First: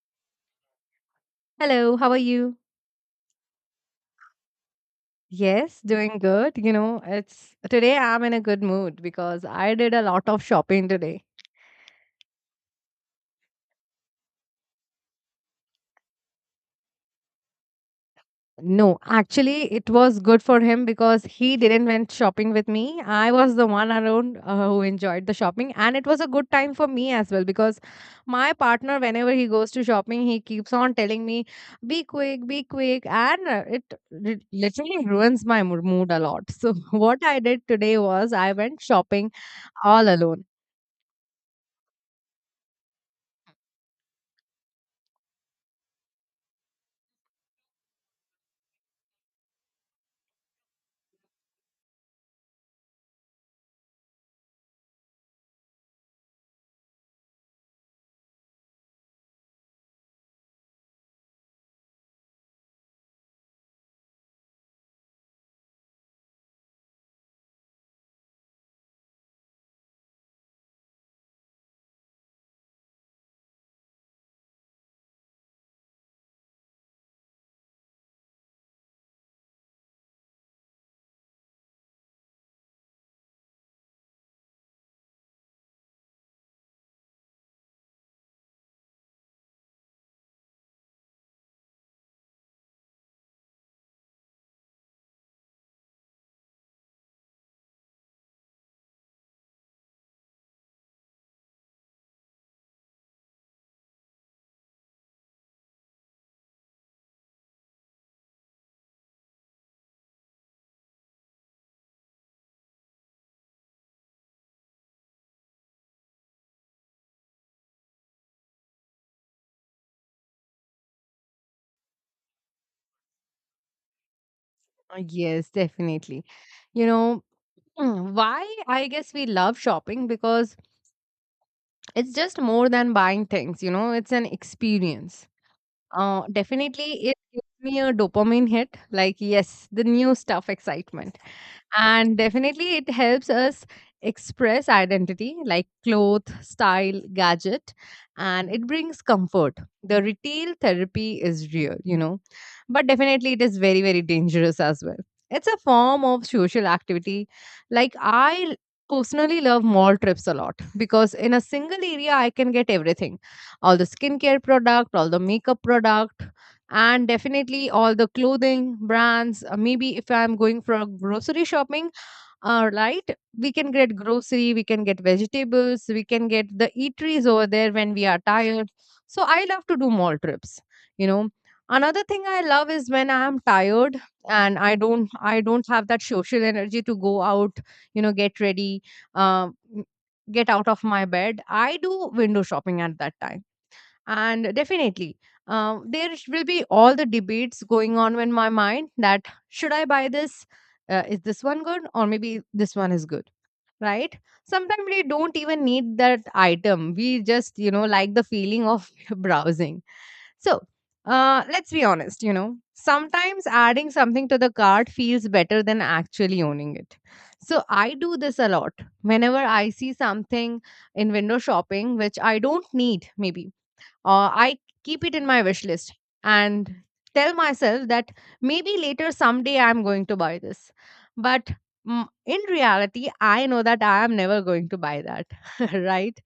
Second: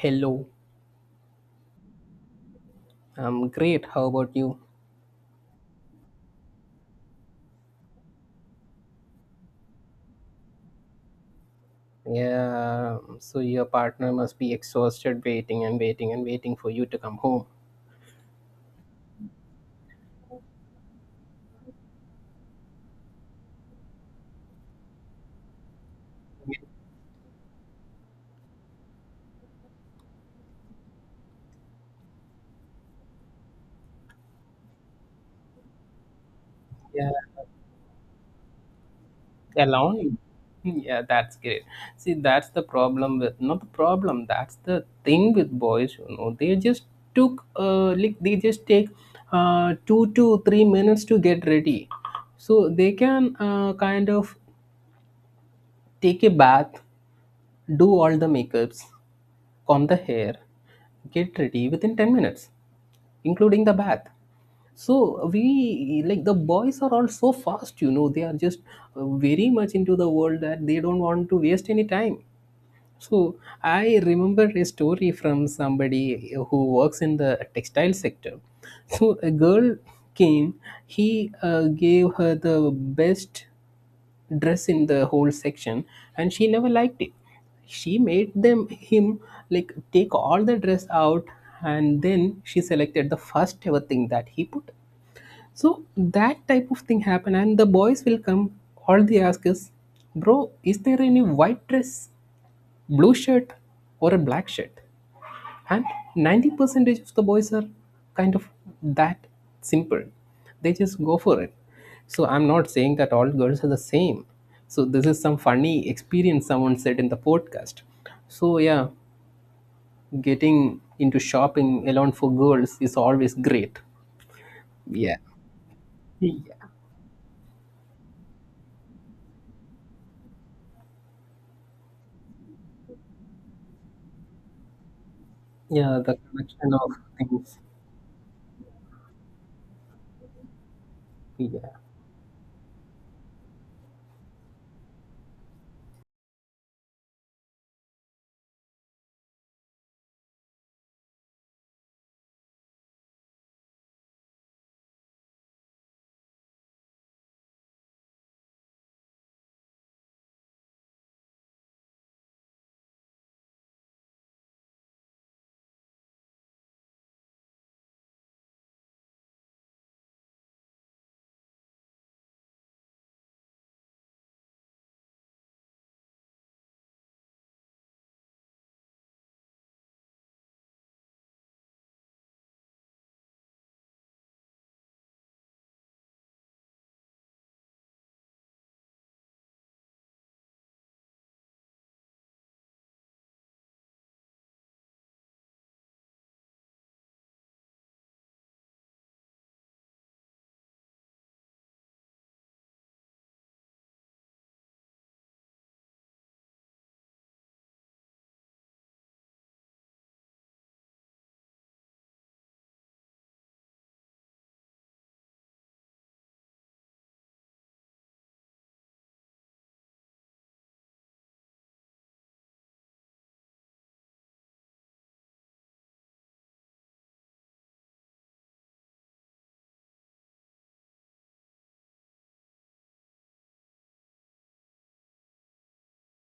Hello, Hello, how are you? I'm great. How about you? Yes, doing good. You know, it's today I'm in a good mood because I did a lot of shopping today. Yeah, so your partner must be exhausted waiting and waiting and waiting for you to come home. No, actually, it was good for him because he didn't went shopping with me. I was the one around who enjoyed the shopping, and it was a good time for me as well because my partner, whenever he goes to shopping, he keeps on telling me, be quick," and it literally ruins my mood a lot. So Yeah, what I did today was I went shopping all alone. alone. Yeah, that's great. See, that's the problem with, not the problem. That's the thing with boys. You know, they just take 2 to 3 minutes to get ready, so they can kind of take a bath, do all the makeups, comb the hair, get ready within 10 minutes, including the bath. So we, like, the boys are all so fast. You know, they are just very much into the world that they don't want to waste any time. So I remember a story from somebody who works in the textile sector. So a girl came, he gave her the best dress in the whole section, and she never liked it. She made them him, like, take all the dress out, and then she selected the first ever thing that he put. So that type of thing happen, and the boys will come. All they ask is, "Bro, is there any white dress, blue shirt, or a black shirt?" And 90% of the boys are kind of that simple. They just go for it. So I'm not saying that all girls are the same. So this is some funny experience someone said in the podcast. So yeah, getting into shopping alone for girls is always great. Uh, Yeah. Yes, definitely. Yeah, You know, why I guess we love shopping because it's just more than buying things, you know, it's an experience. yeah, the Uh, collection of definitely, it things. gives me a dopamine hit, like, yes, the new stuff excitement. Yeah. And definitely, it helps us express identity like cloth, style, gadget, and it brings comfort. The retail therapy is real, you know, but definitely, it is very, very dangerous as well. It's a form of social activity. Like, I personally love mall trips a lot because in a single area, I can get everything, all the skincare product, all the makeup product, and definitely all the clothing brands. Maybe if I'm going for a grocery shopping, right, we can get grocery, we can get vegetables, we can get the eateries over there when we are tired. So I love to do mall trips, you know. Another thing I love is when I am tired and I don't have that social energy to go out, you know, get ready, um, get out of my bed. I do window shopping at that time. And definitely, there will be all the debates going on in my mind that, should I buy this? Is this one good? Or maybe this one is good, right? Sometimes we don't even need that item. We just, you know, like the feeling of browsing. So, let's be honest, you know, sometimes adding something to the cart feels better than actually owning it. So, I do this a lot. Whenever I see something in window shopping, which I don't need, maybe I keep it in my wish list and tell myself that maybe later someday I'm going to buy this. But in reality, I know that I am never going to buy that, right?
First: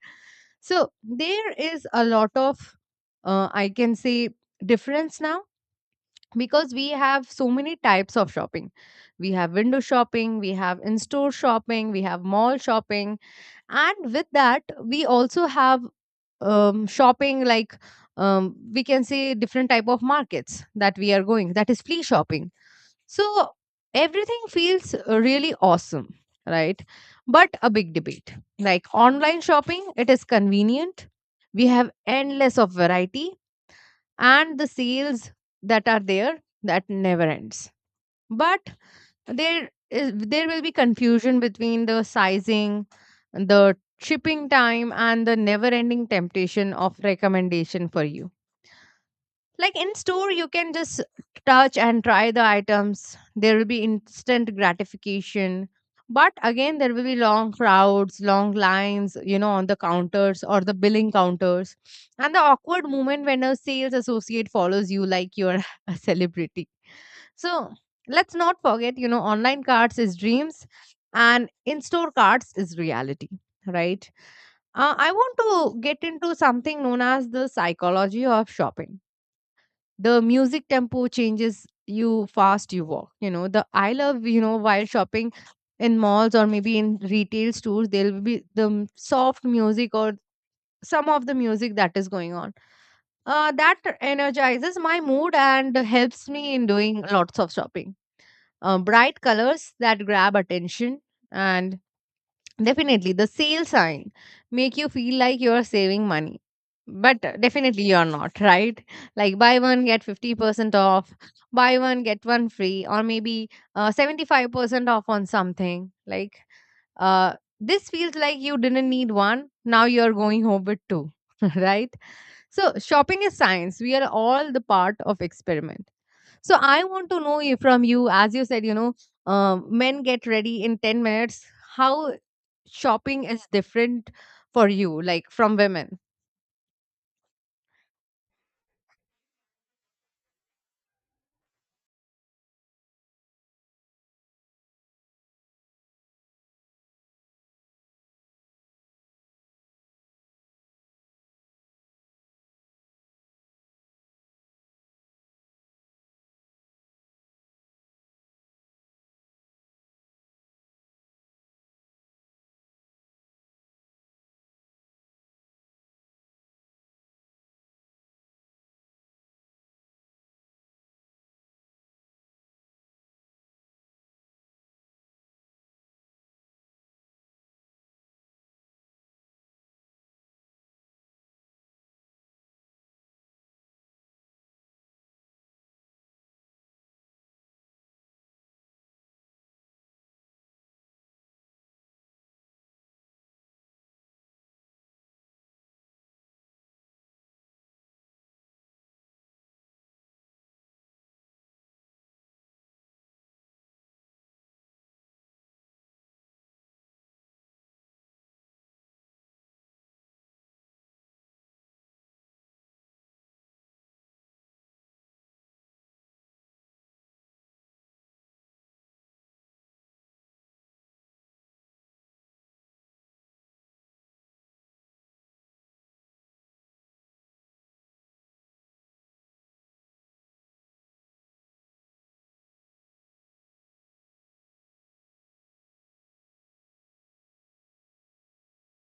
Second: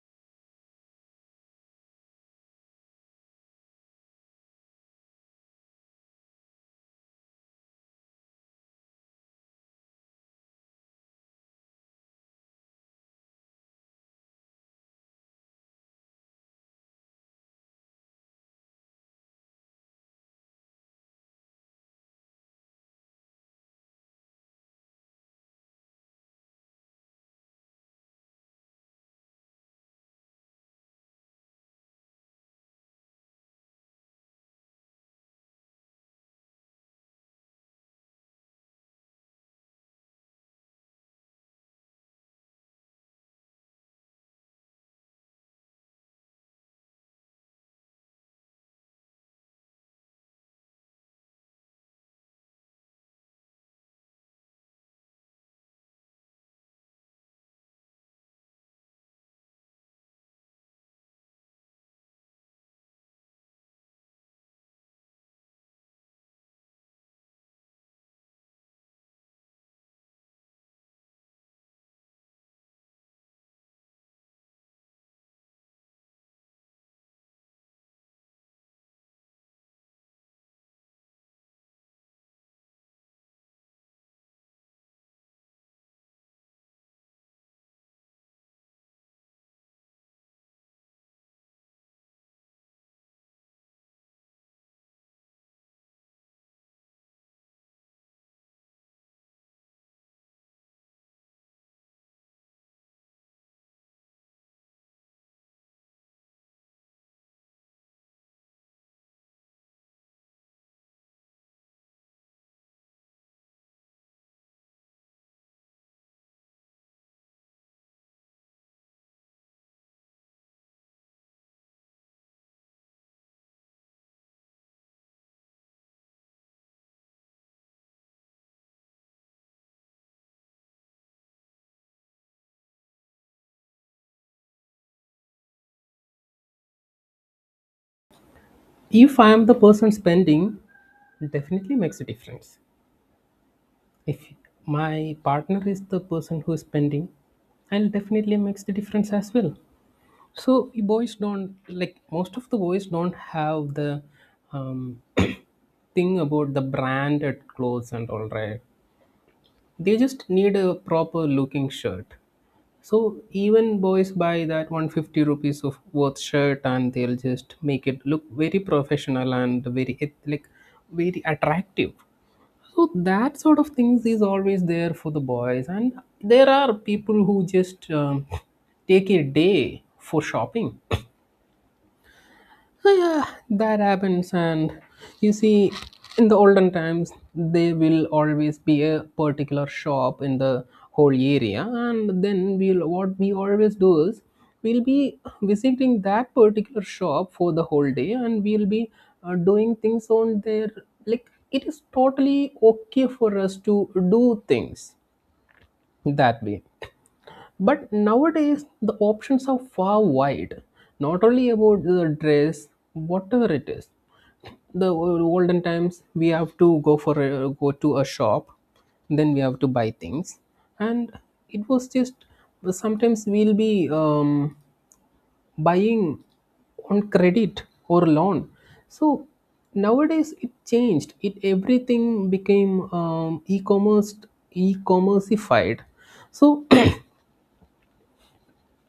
So there is a lot of, I can say, difference now because we have so many types of shopping. We have window shopping, we have in store shopping, we have mall shopping, and with that, we also have shopping like, we can say, different type of markets that we are going, that is flea shopping. So everything feels really awesome, right? But a big debate, like online shopping, it is convenient. We have endless of variety and the sales that are there that never ends. But there will be confusion between the sizing, the shipping time, and the never ending temptation of recommendation for you. Like in store, you can just touch and try the items. There will be instant gratification. But again, there will be long crowds, long lines, you know, on the counters or the billing counters. And the awkward moment when a sales associate follows you like you're a celebrity. So let's not forget, you know, online cards is dreams and in store cards is reality, right? I want to get into something known as the psychology of shopping. The music tempo changes, you fast, you walk, you know. The, I love, you know, while shopping in malls or maybe in retail stores, there will be the soft music or some of the music that is going on, that energizes my mood and helps me in doing lots of shopping. Bright colors that grab attention, and definitely the sale sign make you feel like you're saving money, but definitely you're not, right? Like buy one get 50% off, buy one get one free, or maybe 75% off on something like, uh, this feels like you didn't need one, now you're going home with two, right? So shopping is science, we are all the part of experiment. So I want to know you from you, as you said, you know, men get ready in 10 minutes. How shopping is different for you, like from women? If I am the person spending, definitely makes a difference. If my partner is the person who is spending, I'll definitely makes the difference as well. So boys don't, like, most of the boys don't have the um, thing about the branded clothes and all, right. They just need a proper looking shirt. So even boys buy that 150 rupees of worth shirt, and they'll just make it look very professional and very like very attractive. So that sort of things is always there for the boys, and there are people who just take a day for shopping. So yeah, that happens. And you see, in the olden times, there will always be a particular shop in the whole area, and then we'll what we always do is we'll be visiting that particular shop for the whole day, and we'll be doing things on there. Like, it is totally okay for us to do things that way. But nowadays, the options are far wide, not only about the dress, whatever it is. The olden times we have to go to a shop, then we have to buy things, and it was just sometimes we'll be buying on credit or loan. So nowadays it changed, it everything became e-commerceified. So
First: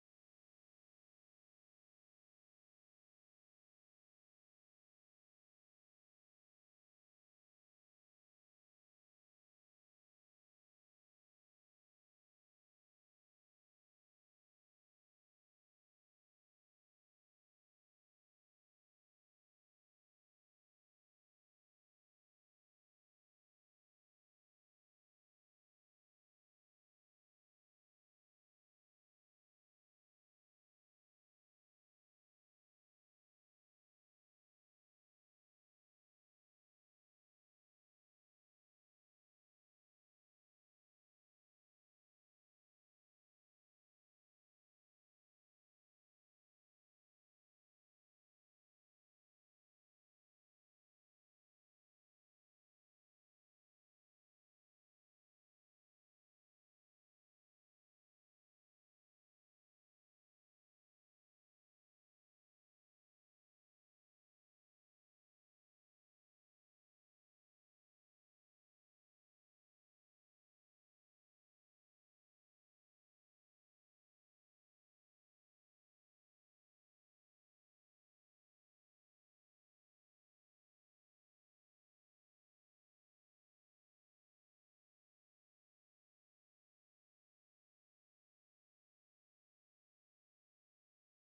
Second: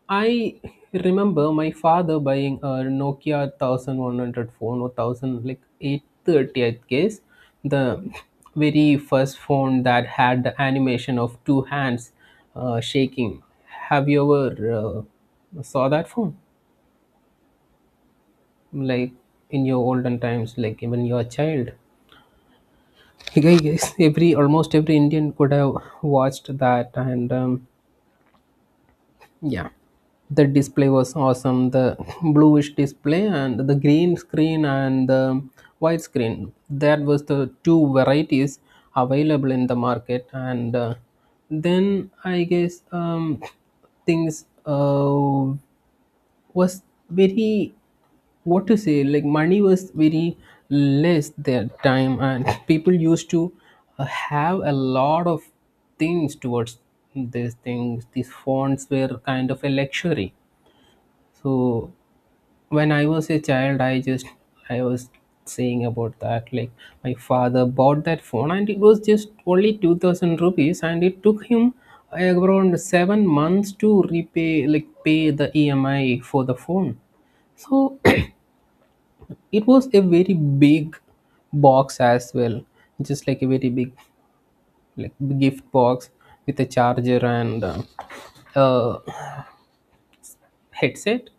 I remember my father buying a Nokia 1100 phone or 1000, like 830 I guess, the very first phone that had the animation of two hands shaking. Have you ever saw that phone, like, in your olden times, like even your child? I guess every almost every Indian could have watched that. And yeah, the display was awesome. The bluish display, and the green screen, and the white screen. That was the two varieties available in the market. And then I guess things. Was very, what to say, like money was very less that time, and people used to have a lot of things towards these fonts were kind of a luxury. So when I was a child, I just I was saying about that. Like, my father bought that phone, and it was just only 2,000 rupees, and it took him around 7 months to repay, like pay the EMI for the phone. So it was a very big box as well, just like a very big, like, gift box with a charger and uh, headset,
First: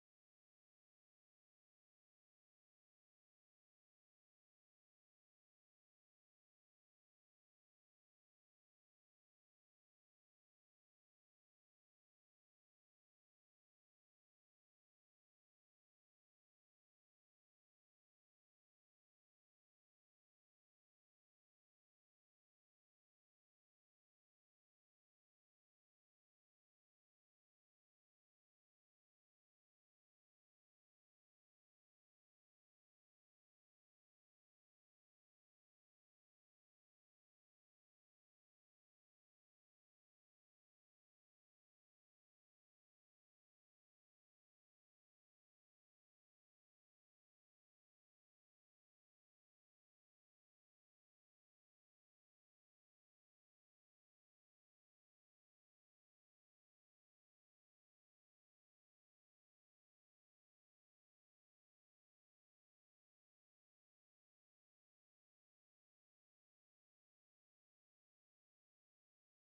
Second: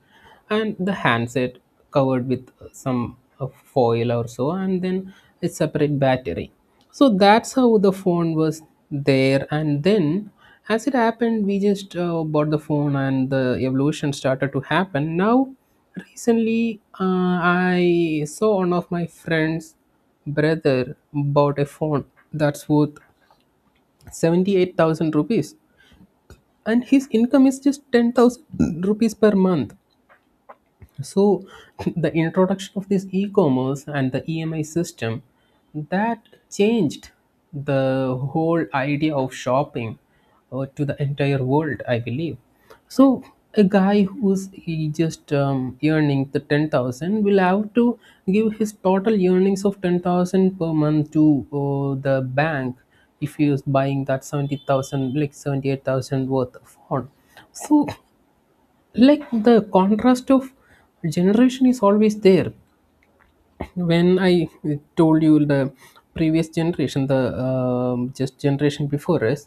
and the handset covered with some foil or so, and then a separate battery. So that's how the phone was there. And then, as it happened, we just bought the phone, and the evolution started to happen. Now recently, I saw one of my friends brother bought a phone that's worth 78,000 rupees, and his income is just 10,000 rupees per month. So the introduction of this e-commerce and the EMI system that changed the whole idea of shopping to the entire world, I believe. So a guy who's, he just earning the 10,000 will have to give his total earnings of 10,000 per month to the bank if he is buying that 70,000, like 78,000 worth of phone. So, like, the contrast of generation is always there. When I told you, the previous generation, the just generation before us,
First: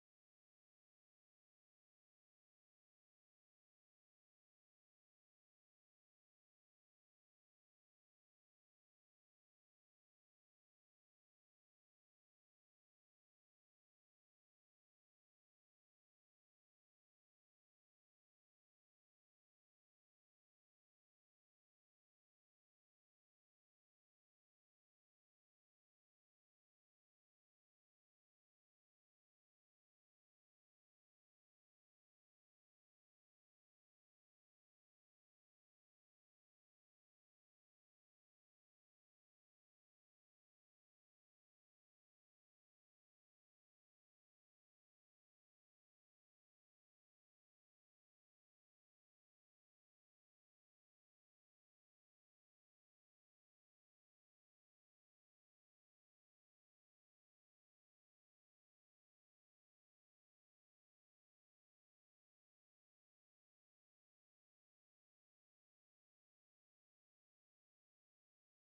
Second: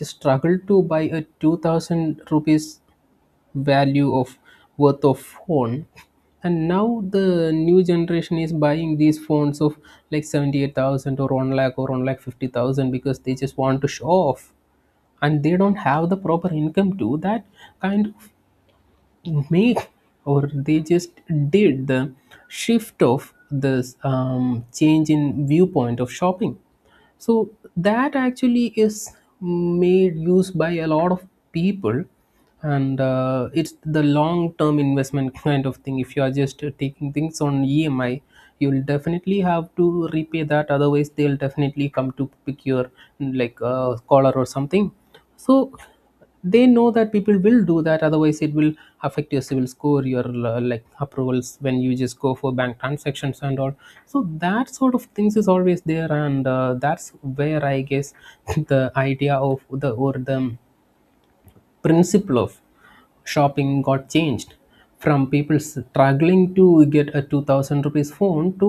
just struggled to buy a 2,000 rupees value of worth of phone, and now the new generation is buying these phones of like 78,000 or 1 lakh or 1 lakh 50,000 because they just want to show off, and they don't have the proper income to that kind of make, or they just did the shift of this change in viewpoint of shopping. So that actually is made use by a lot of people. And it's the long term investment, kind of thing. If you are just taking things on EMI, you'll definitely have to repay that, otherwise they'll definitely come to pick your, like, collar or something. So they know that people will do that, otherwise it will affect your civil score, your like approvals when you just go for bank transactions and all. So that sort of things is always there. And that's where I guess the idea of the, or the principle of shopping got changed, from people struggling to get a 2,000 rupees phone to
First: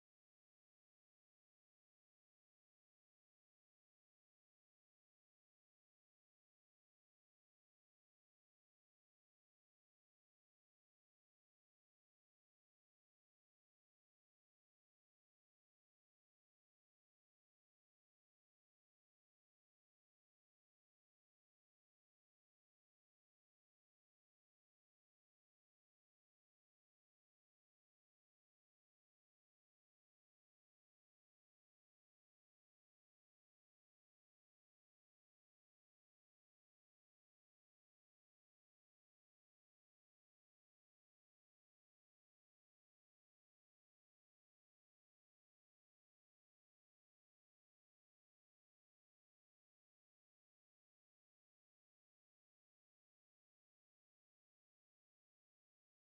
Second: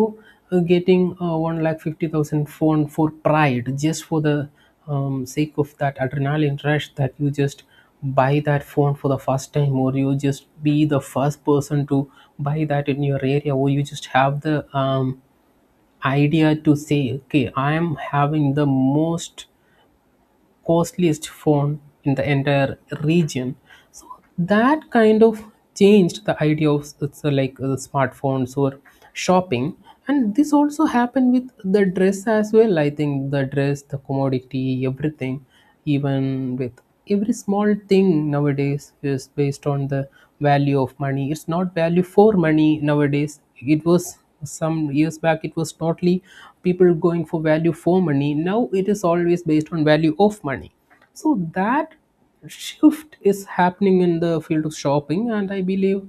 getting a 1 lakh 50,000 phone for pride, just for the sake of that adrenaline rush, that you just buy that phone for the first time, or you just be the first person to buy that in your area, or you just have the um, idea to say, okay, I am having the most costliest phone in the entire region. So that kind of changed the idea of like smartphones or shopping. And this also happened with the dress as well. I think the dress, the commodity, everything, even with every small thing nowadays, is based on the value of money. It's not value for money nowadays. It was, some years back it was totally people going for value for money. Now it is always based on value of money. So that shift is happening in the field of shopping, and I believe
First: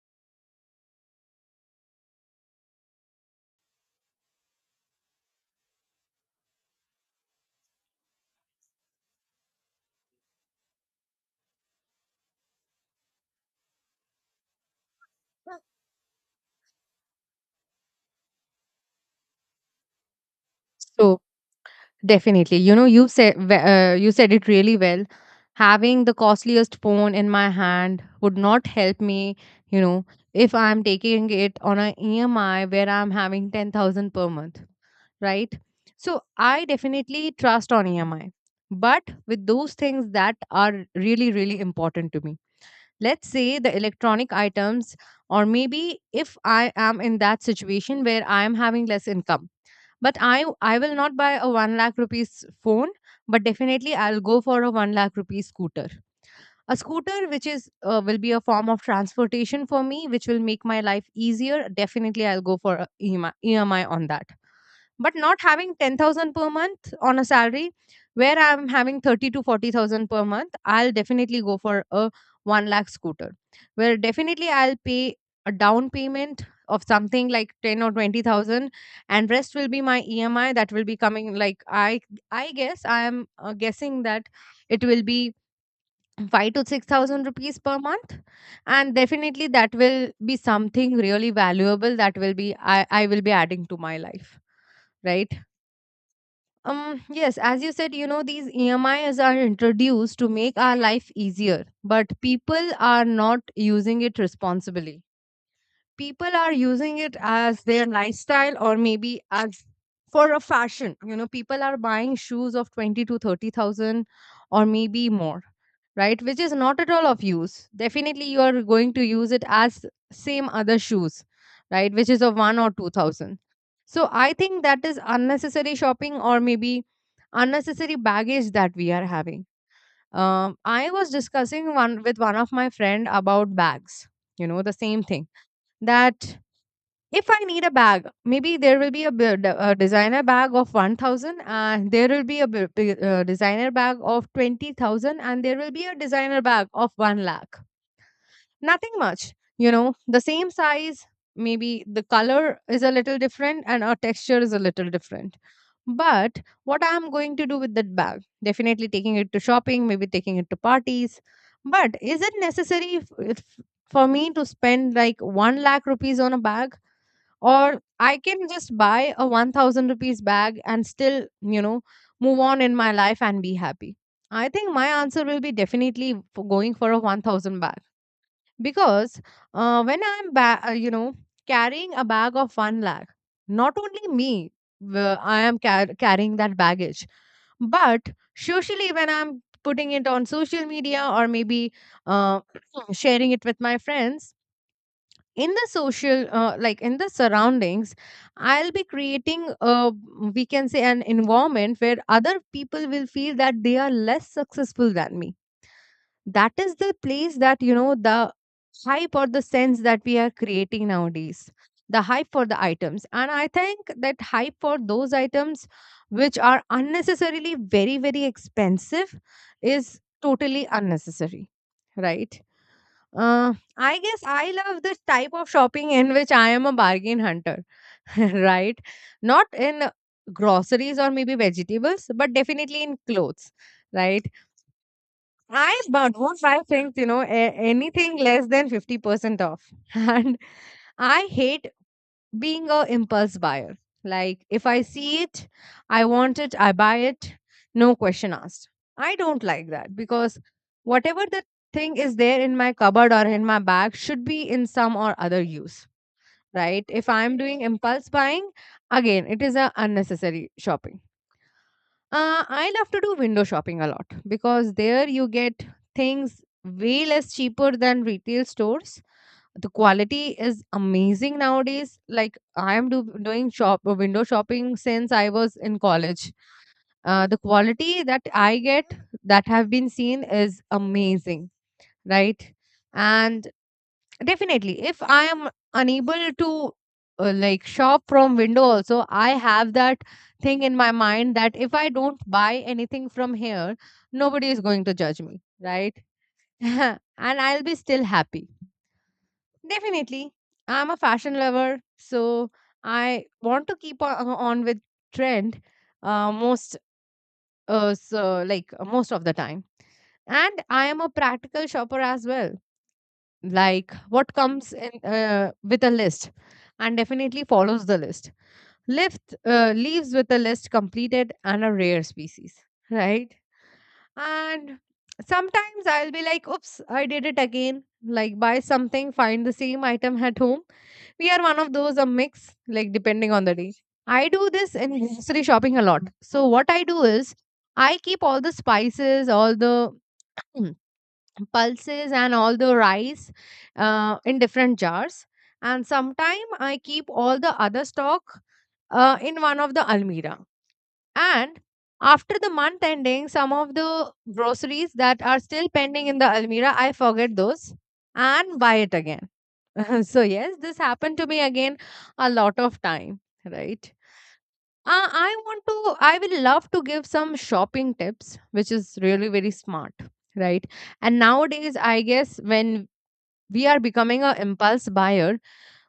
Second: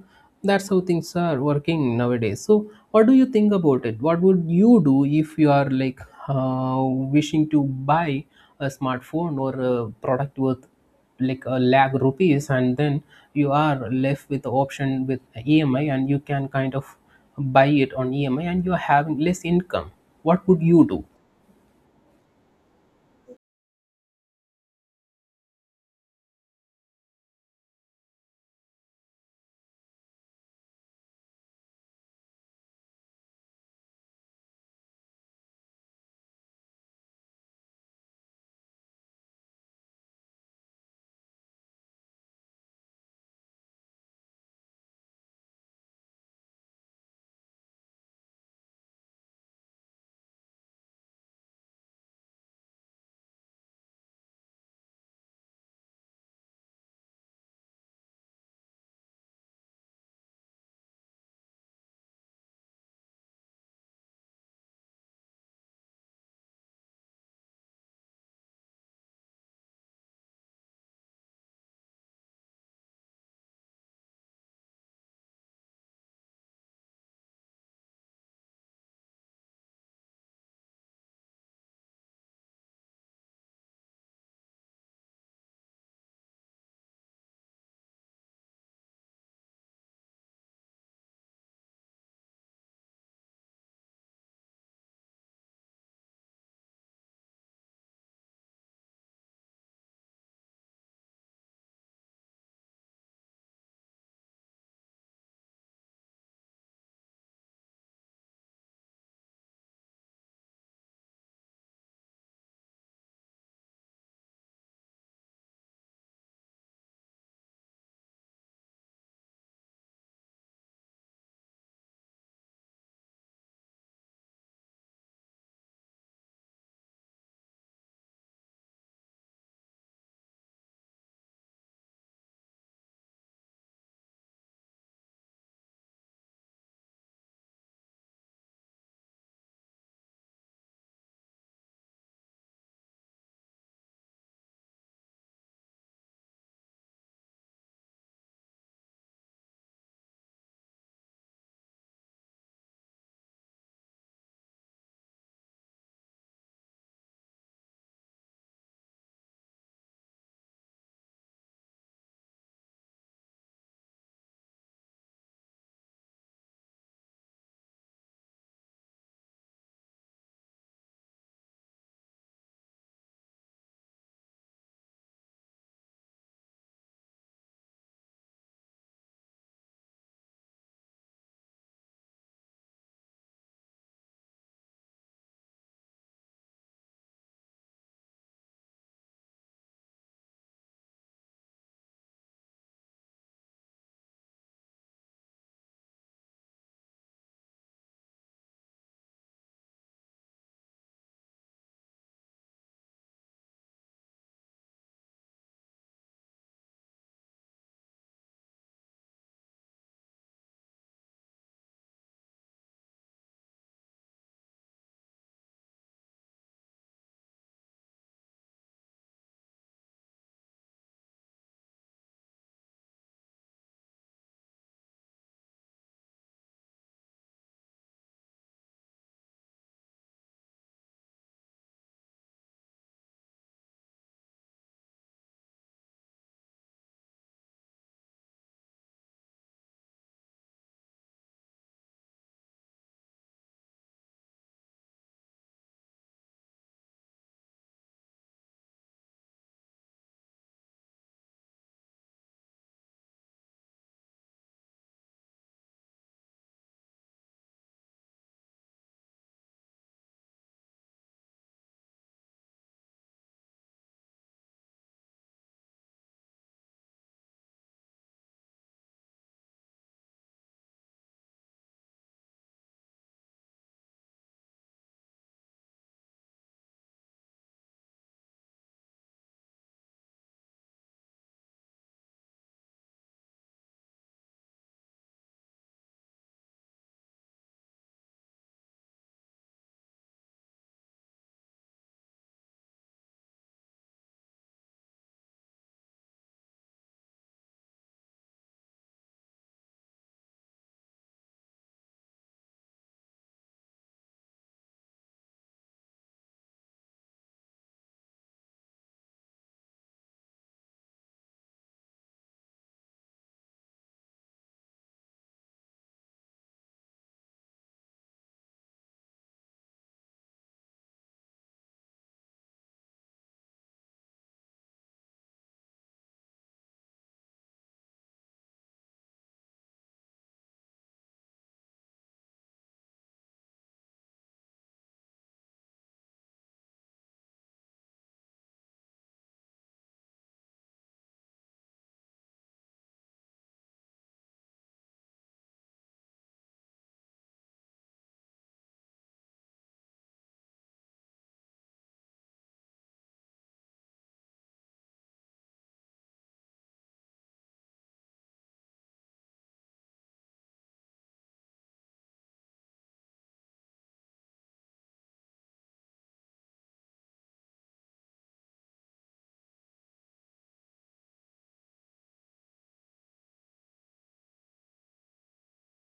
that's how things are working nowadays. So what do you think about it? What would you do if you are like, uh, wishing to buy a smartphone or a product worth like a lakh rupees, and then you are left with the option with EMI, and you can kind of buy it on EMI, and you're having less income, what would you do? So definitely, you know, you said it really well. Having the costliest phone in my hand would not help me, you know, if I'm taking it on an EMI where I'm having 10,000 per month, right? So I definitely trust on EMI, but with those things that are really, really important to me. Let's say the electronic items, or maybe if I am in that situation where I am having less income, but I will not buy a 1 lakh rupees phone, but definitely I'll go for a 1 lakh rupees scooter. A scooter which is, will be a form of transportation for me, which will make my life easier. Definitely I'll go for a EMI on that, but not having 10,000 per month on a salary where I'm having 30 to 40,000 per month, I'll definitely go for a 1 lakh scooter, where definitely I'll pay a down payment of something like 10 or 20,000, and rest will be my emi that will be coming, like, I guess I am, guessing that it will be 5 to 6000 rupees per month. And definitely that will be something really valuable that will be, I will be adding to my life, right? Yes, as you said, you know, these EMIs are introduced to make our life easier, but people are not using it responsibly. People are using it as their lifestyle, or maybe as for a fashion. You know, people are buying shoes of 20 to 30,000 or maybe more, right? Which is not at all of use. Definitely you are going to use it as same other shoes, right, which is of 1 or 2000. So I think that is unnecessary shopping or maybe unnecessary baggage that we are having. I was discussing one with one of my friend about bags, you know, the same thing, that if I need a bag, maybe there will be a designer bag of 1000, and there will be a designer bag of 20,000, and there will be a designer bag of 1 lakh. Nothing much, you know, the same size, maybe the color is a little different and our texture is a little different. But what I'm going to do with that bag, definitely taking it to shopping, maybe taking it to parties. But is it necessary if, for me to spend like 1 lakh rupees on a bag? Or I can just buy a 1000 rupees bag and still, you know, move on in my life and be happy. I think my answer will be definitely for going for a 1000 bag because, when I'm, carrying a bag of 1 lakh, not only me, I am carrying that baggage, but socially when I'm putting it on social media or maybe, uh, sharing it with my friends in the social, like in the surroundings, I'll be creating a, we can say, an environment where other people will feel that they are less successful than me. That is the place that, you know, the hype or the sense that we are creating nowadays, the hype for the items. And I think that hype for those items which are unnecessarily very, very expensive is totally unnecessary, right? I guess I love this type of shopping in which I am a bargain hunter, right? Not in, groceries or maybe vegetables, but definitely in clothes, right? I don't buy things, you know, anything less than 50% off. And I hate being a impulse buyer. Like if I see it, I want it, I buy it, no question asked. I don't like that because whatever the thing is there in my cupboard or in my bag should be in some or other use, right? If I'm doing impulse buying, again it is a unnecessary shopping. I love to do window shopping a lot because there you get things way less cheaper than retail stores. The quality is amazing nowadays. Like I am do, doing shop window shopping since I was in college. The quality that I get, that have been seen, is amazing, right? And definitely if I am unable to like shop from window, also I have that thing in my mind that if I don't buy anything from here, nobody is going to judge me, right? And I'll be still happy. Definitely. I'm a fashion lover, so I want to keep on with trend, most so like most of the time. And I am a practical shopper as well. Like what comes in with a list and definitely follows the list. Lift leaves with a list completed and a rare species, right? And sometimes I'll be like, oops, I did it again. Like, buy something, find the same item at home. We are one of those a mix, like, depending on the day. I do this in grocery shopping a lot. So, what I do is, I keep all the spices, all the pulses, and all the rice in different jars. And sometime I keep all the other stock in one of the almirah. And after the month ending, some of the groceries that are still pending in the Almira, I forget those and buy it again. So, yes, this happened to me again a lot of time, right? I want to, I will love to give some shopping tips, which is really very smart, right? And nowadays, I guess when we are becoming an impulse buyer,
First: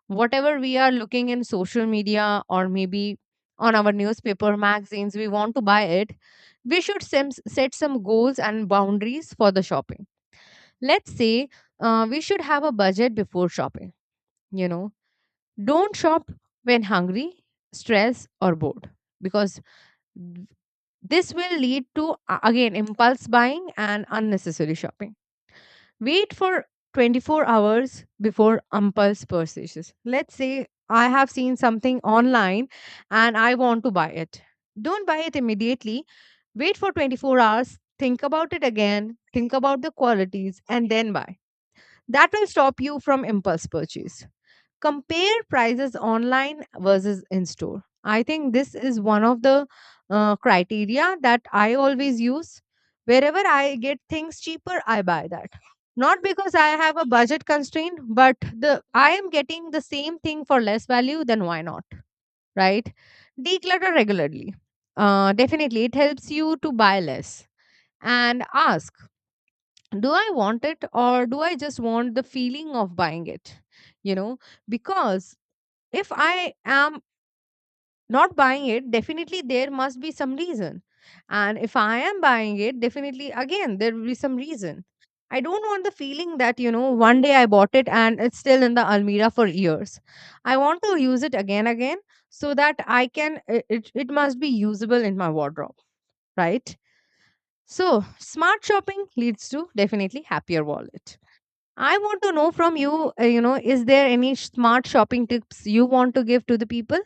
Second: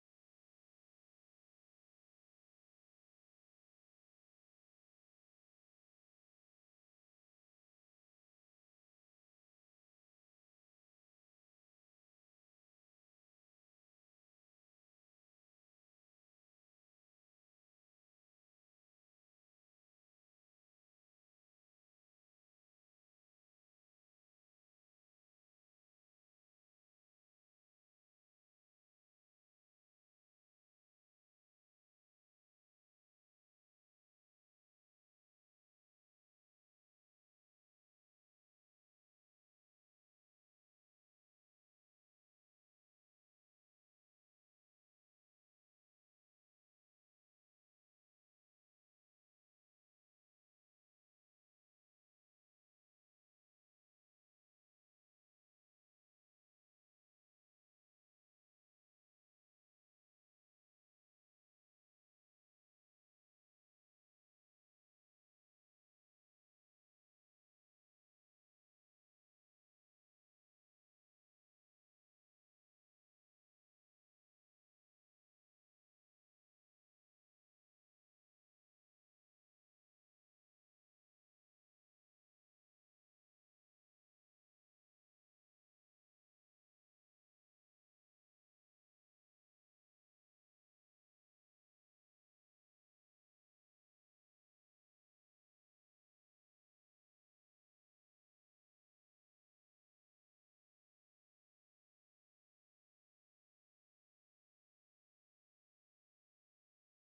whatever we are looking in social media or maybe on our newspaper magazines, we want to buy it. We should set some goals and boundaries for the shopping. Let's say, we should have a budget before shopping, you know. Don't shop when hungry, stressed, or bored, because th- this will lead to again impulse buying and unnecessary shopping. Wait for 24 hours before impulse purchases. Let's say I have seen something online and I want to buy it. Don't buy it immediately. Wait for 24 hours, think about it again, think about the qualities, and then buy. That will stop you from impulse purchase. Compare prices online versus in store. I think this is one of the criteria that I always use. Wherever I get things cheaper, I buy that. Not because I have a budget constraint, but the I am getting the same thing for less value, then why not? Right? Declutter regularly. Definitely, it helps you to buy less. And ask, do I want it or do I just want the feeling of buying it? You know, because if I am not buying it, definitely there must be some reason. And if I am buying it, definitely again, there will be some reason. I don't want the feeling that, you know, one day I bought it and it's still in the almirah for years. I want to use it again, again, so that I can, it must be usable in my wardrobe, right? So, smart shopping leads to definitely happier wallet. I want to know from you, you know, is there any smart shopping tips you want to give to the people?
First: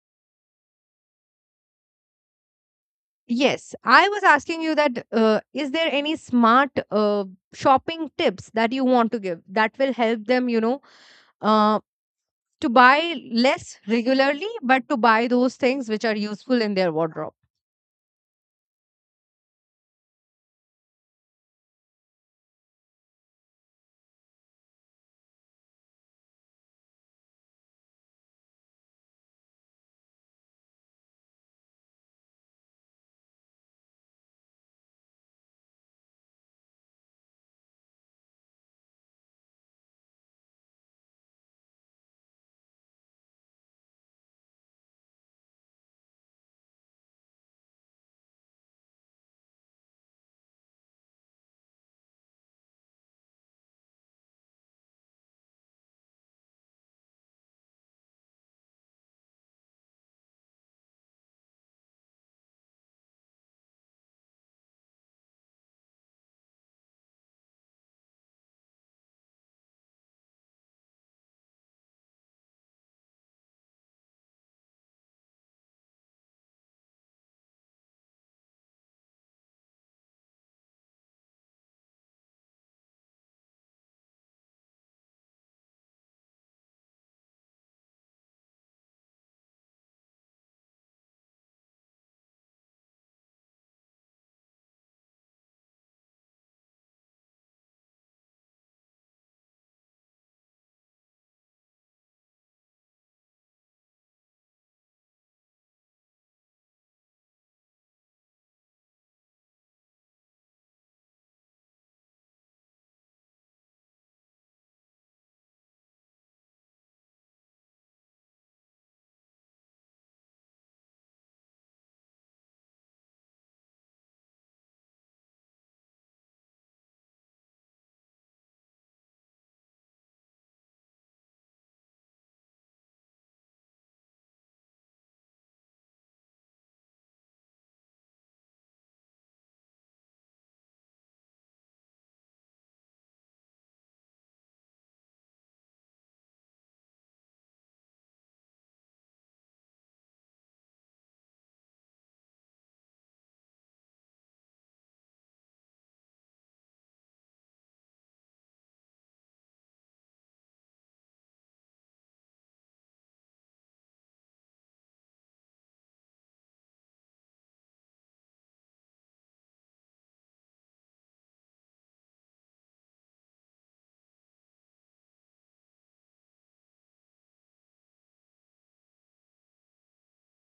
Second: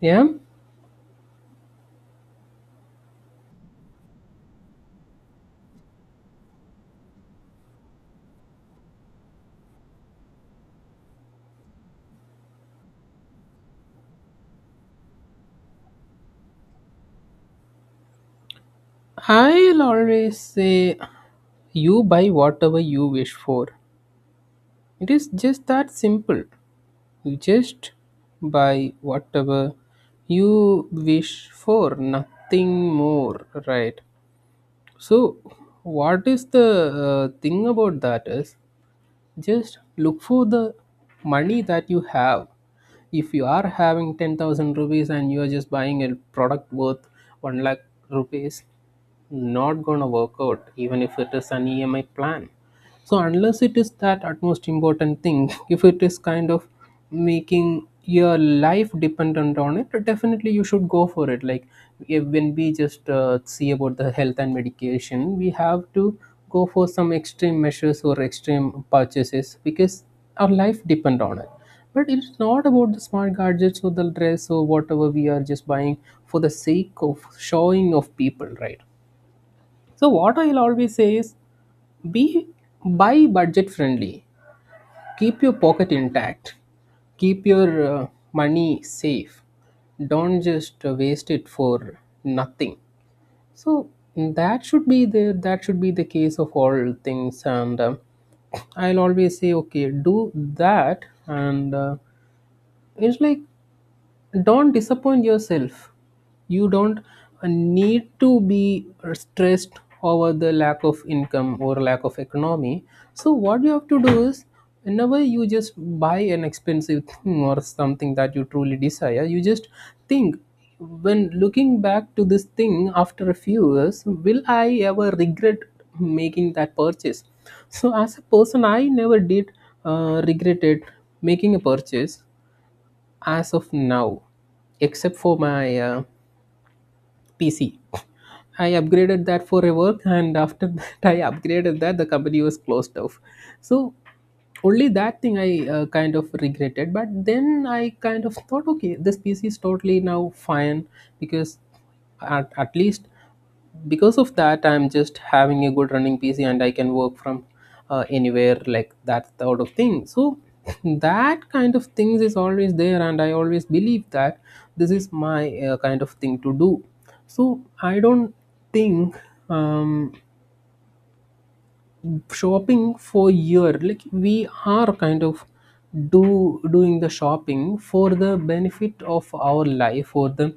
Yeah, Yes, I was asking you that is there any smart shopping tips that you want to give that will help them, you know, uh, to buy less regularly, but to buy those things which are useful in their wardrobe? I'll always say you buy whatever you wish for. It is just that simple. You just buy whatever you wish for, nothing more, right? So, what is the thing about that is, just look for the money that you have. If you are having 10,000 rupees, and you are just buying a product worth 1 lakh rupees, not going to work out, even if it is an EMI plan. So unless it is that utmost important thing, if it is kind of making your life dependent on it, definitely you should go for it. Like, if, when we just see about the health and medication, we have to go for some extreme measures or extreme purchases because our life depend on it. But it's not about the smart gadgets or the dress or whatever we are just buying for the sake of showing of people, right? So what I'll always say is, be buy budget friendly. Keep your pocket intact. Keep your money safe. Don't just waste it for nothing. So that should be the case of all things. And I'll always say, okay, do that. And it's like, don't disappoint yourself. You don't need to be stressed over the lack of income or lack of economy. So what you have to do is, whenever you just buy an expensive thing or something that you truly desire, you just think, when looking back to this thing after a few years, will I ever regret making that purchase? So as a person, I never did regretted making a purchase as of now, except for my PC. I upgraded that for a work, and after that, I upgraded that, the company was closed off. So, only that thing I kind of regretted. But then I kind of thought, okay, this PC is totally now fine because at least because of that, I'm just having a good running PC and I can work from anywhere, like that sort of thing. So that kind of things is always there, and I always believe that this is my kind of thing to do. So I don't think, um, shopping for year, like, we are kind of do doing the shopping for the benefit of our life, for the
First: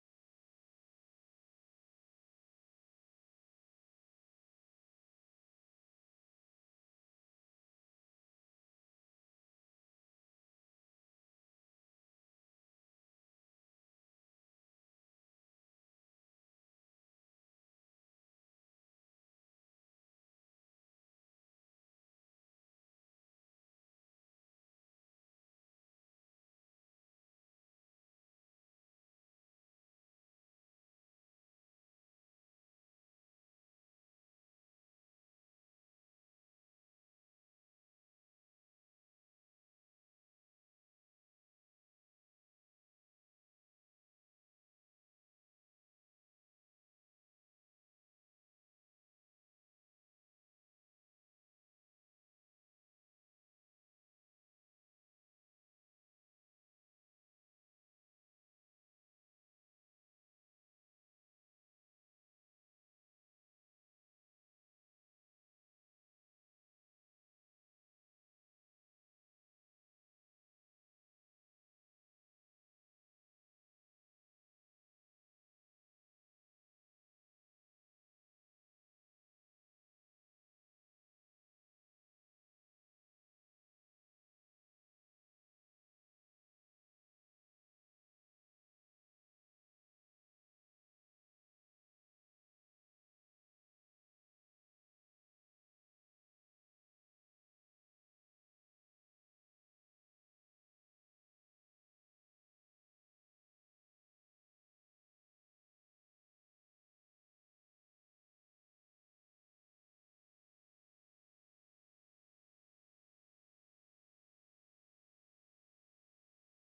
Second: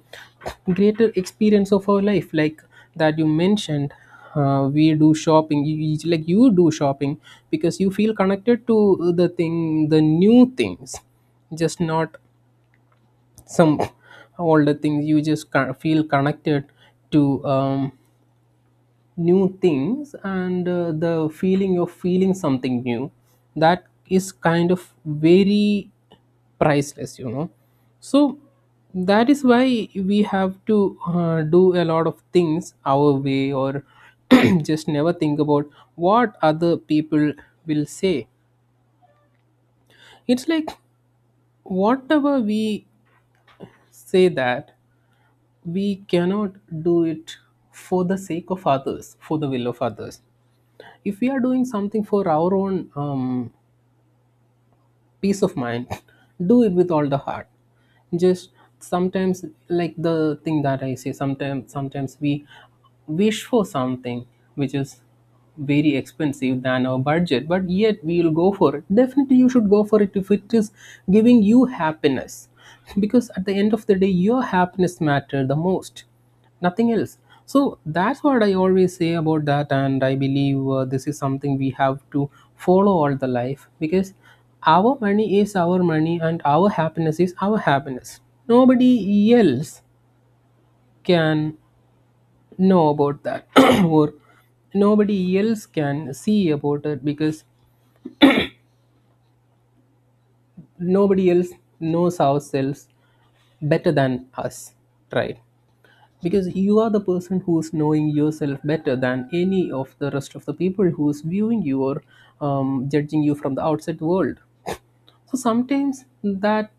greater experience of our life, like that you mentioned. We do shopping, like you do shopping because you feel connected to the thing, the new things. Just not some older things. You just kind of feel connected to, new things. And the feeling of feeling something new, that is kind of very priceless, you know. So that is why we have to do a lot of things our way, or just never think about what other people will say. It's like whatever we say that we cannot do it for the sake of others, for the will of others. If we are doing something for our own peace of mind, do it with all the heart. Just sometimes, like the thing that I say, sometimes we wish for something which is very expensive than our budget, but yet we will go for it. Definitely you should go for it if it is giving you happiness. Because at the end of the day, your happiness matter the most, nothing else. So that's what I always say about that, and I believe this is something we have to follow all the life, because our money is our money and our happiness is our happiness. Nobody else can know about that, or nobody else can see about it, because nobody else knows ourselves better than us, right? Because you are the person who's knowing yourself better than any of the rest of the people who's viewing you or judging you from the outside world. So sometimes that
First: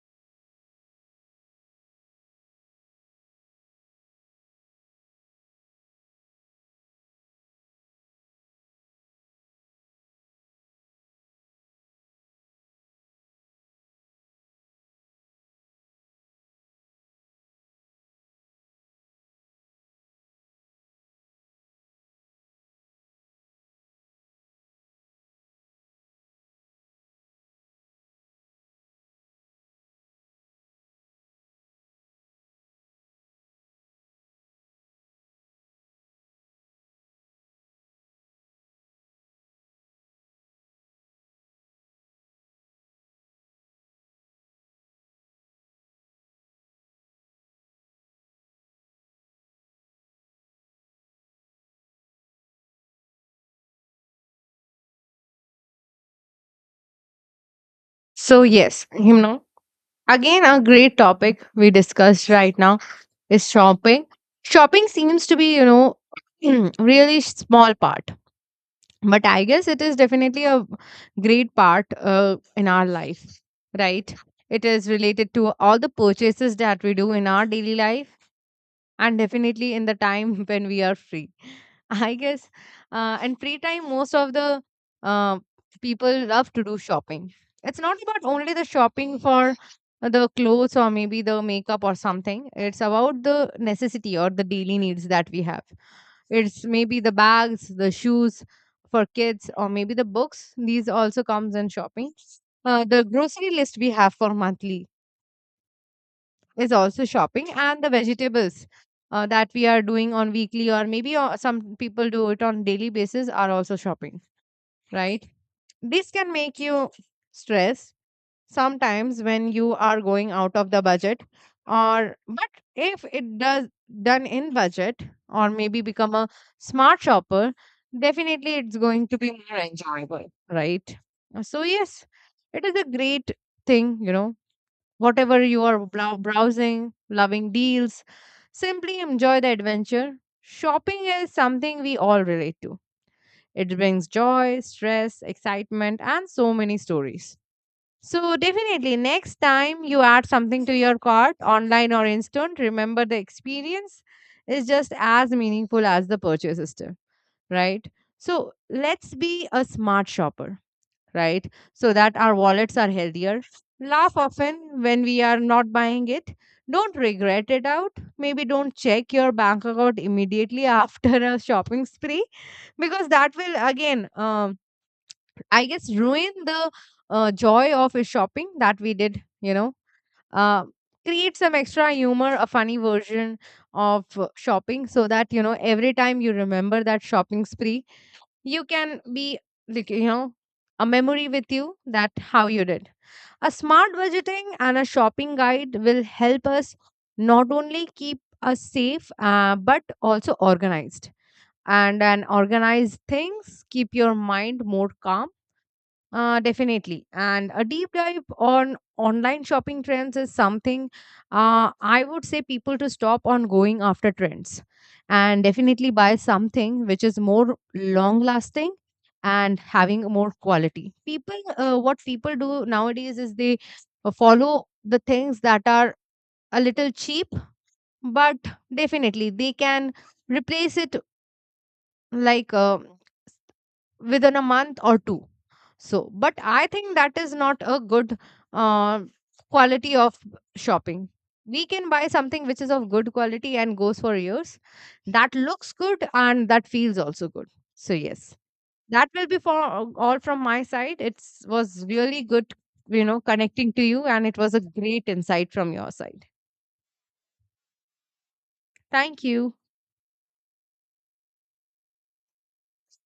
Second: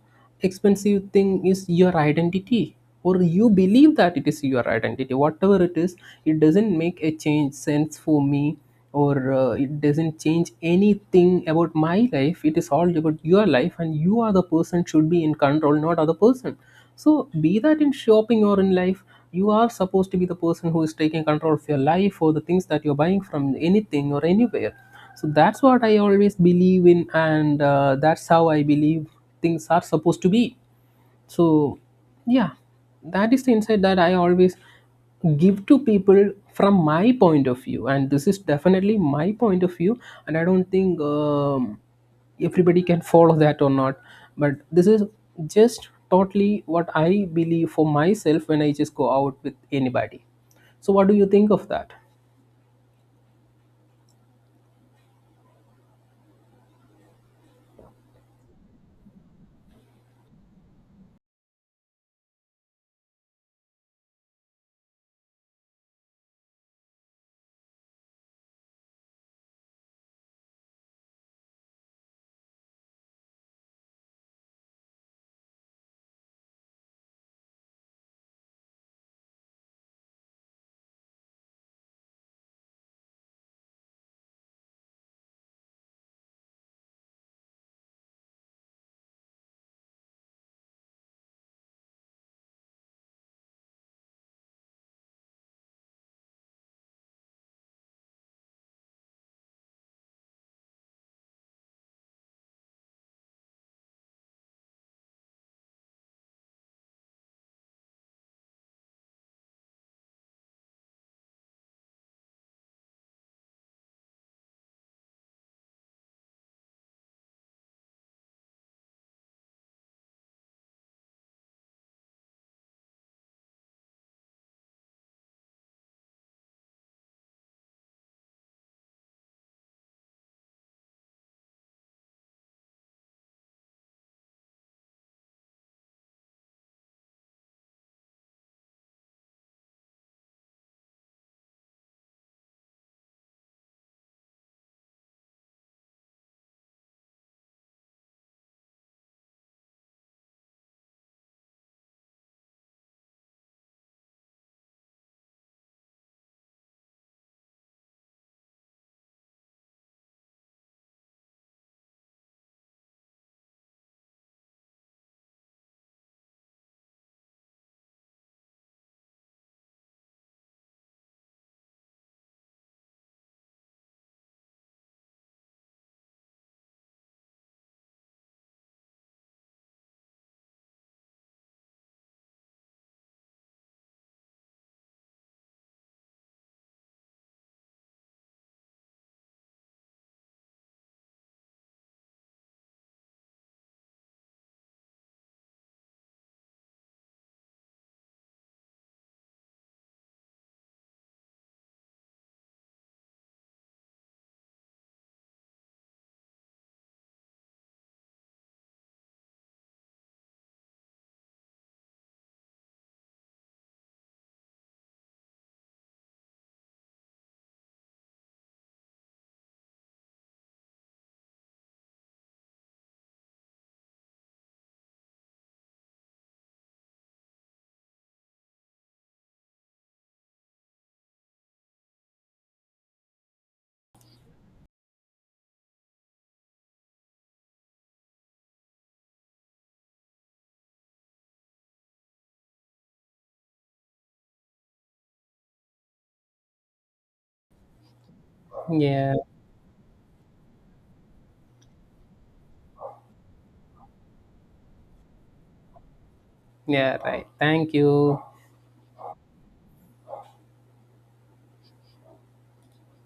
expensive thing is your identity, or you believe that it is your identity. Whatever it is, it doesn't make a change sense for me, or it doesn't change anything about my life. It is all about your life, and you are the person should be in control, not other person. So be that in shopping or in life, you are supposed to be the person who is taking control of your life or the things that you're buying from anything or anywhere. So that's what I always believe in, and that's how I believe things are supposed to be. So yeah, that is the insight that I always give to people from my point of view, and this is definitely my point of view. And I don't think, everybody can follow that or not, but this is just totally what I believe for myself when I just go out with anybody. So what do you think of that? So, yes, you know, again, a great topic we discussed right now. Is shopping. Shopping seems to be, you know, really small part, but I guess it is definitely a great part in our life, right? It is related to all the purchases that we do in our daily life, and definitely in the time when we are free, I guess, and free time most of the uh, people love to do shopping. It's not about only the shopping for the clothes or maybe the makeup or something. It's about the necessity or the daily needs that we have. It's maybe the bags, the shoes for kids, or maybe the books, these also comes in shopping. The grocery list we have for monthly is also shopping, and the vegetables that we are doing on weekly or maybe some people do it on daily basis are also shopping, right? This can make you stress sometimes when you are going out of the budget. Or but if it does done in budget, or maybe become a smart shopper, definitely it's going to be more enjoyable, right? So yes, it is a great thing, you know, whatever you are browsing, loving deals. Simply enjoy the adventure. Shopping is something we all relate to. It brings joy, stress, excitement, and so many stories. So, definitely, next time you add something to your cart, online or instant, remember the experience is just as meaningful as the purchase itself, right? So, let's be a smart shopper, right? So that our wallets are healthier. Laugh often when we are not buying it. Don't regret it out. Maybe don't check your bank account immediately after a shopping spree, because that will again, I guess, ruin the joy of a shopping that we did, you know. Uh, Create some extra humor, a funny version of shopping so that, you know, every time you remember that shopping spree, you can be like, you know, a memory with you that how you did a smart budgeting, and a shopping guide will help us not only keep us safe but also organized, and an organized things keep your mind more calm, definitely. And a deep dive on online shopping trends is something I would say people to stop on going after trends and definitely buy something which is more long lasting and having more quality. People, what people do nowadays is they follow the things that are a little cheap, but definitely they can replace it, like. Within a month or two. So but I think that is not a good uh, quality of shopping. We can buy something which is of good quality and goes for years, that looks good and that feels also good. So yes, that Yeah. will be for all from my side. It was really good, you know, connecting to you, and it was a great insight from your side. Yeah, right, thank you. Thank you.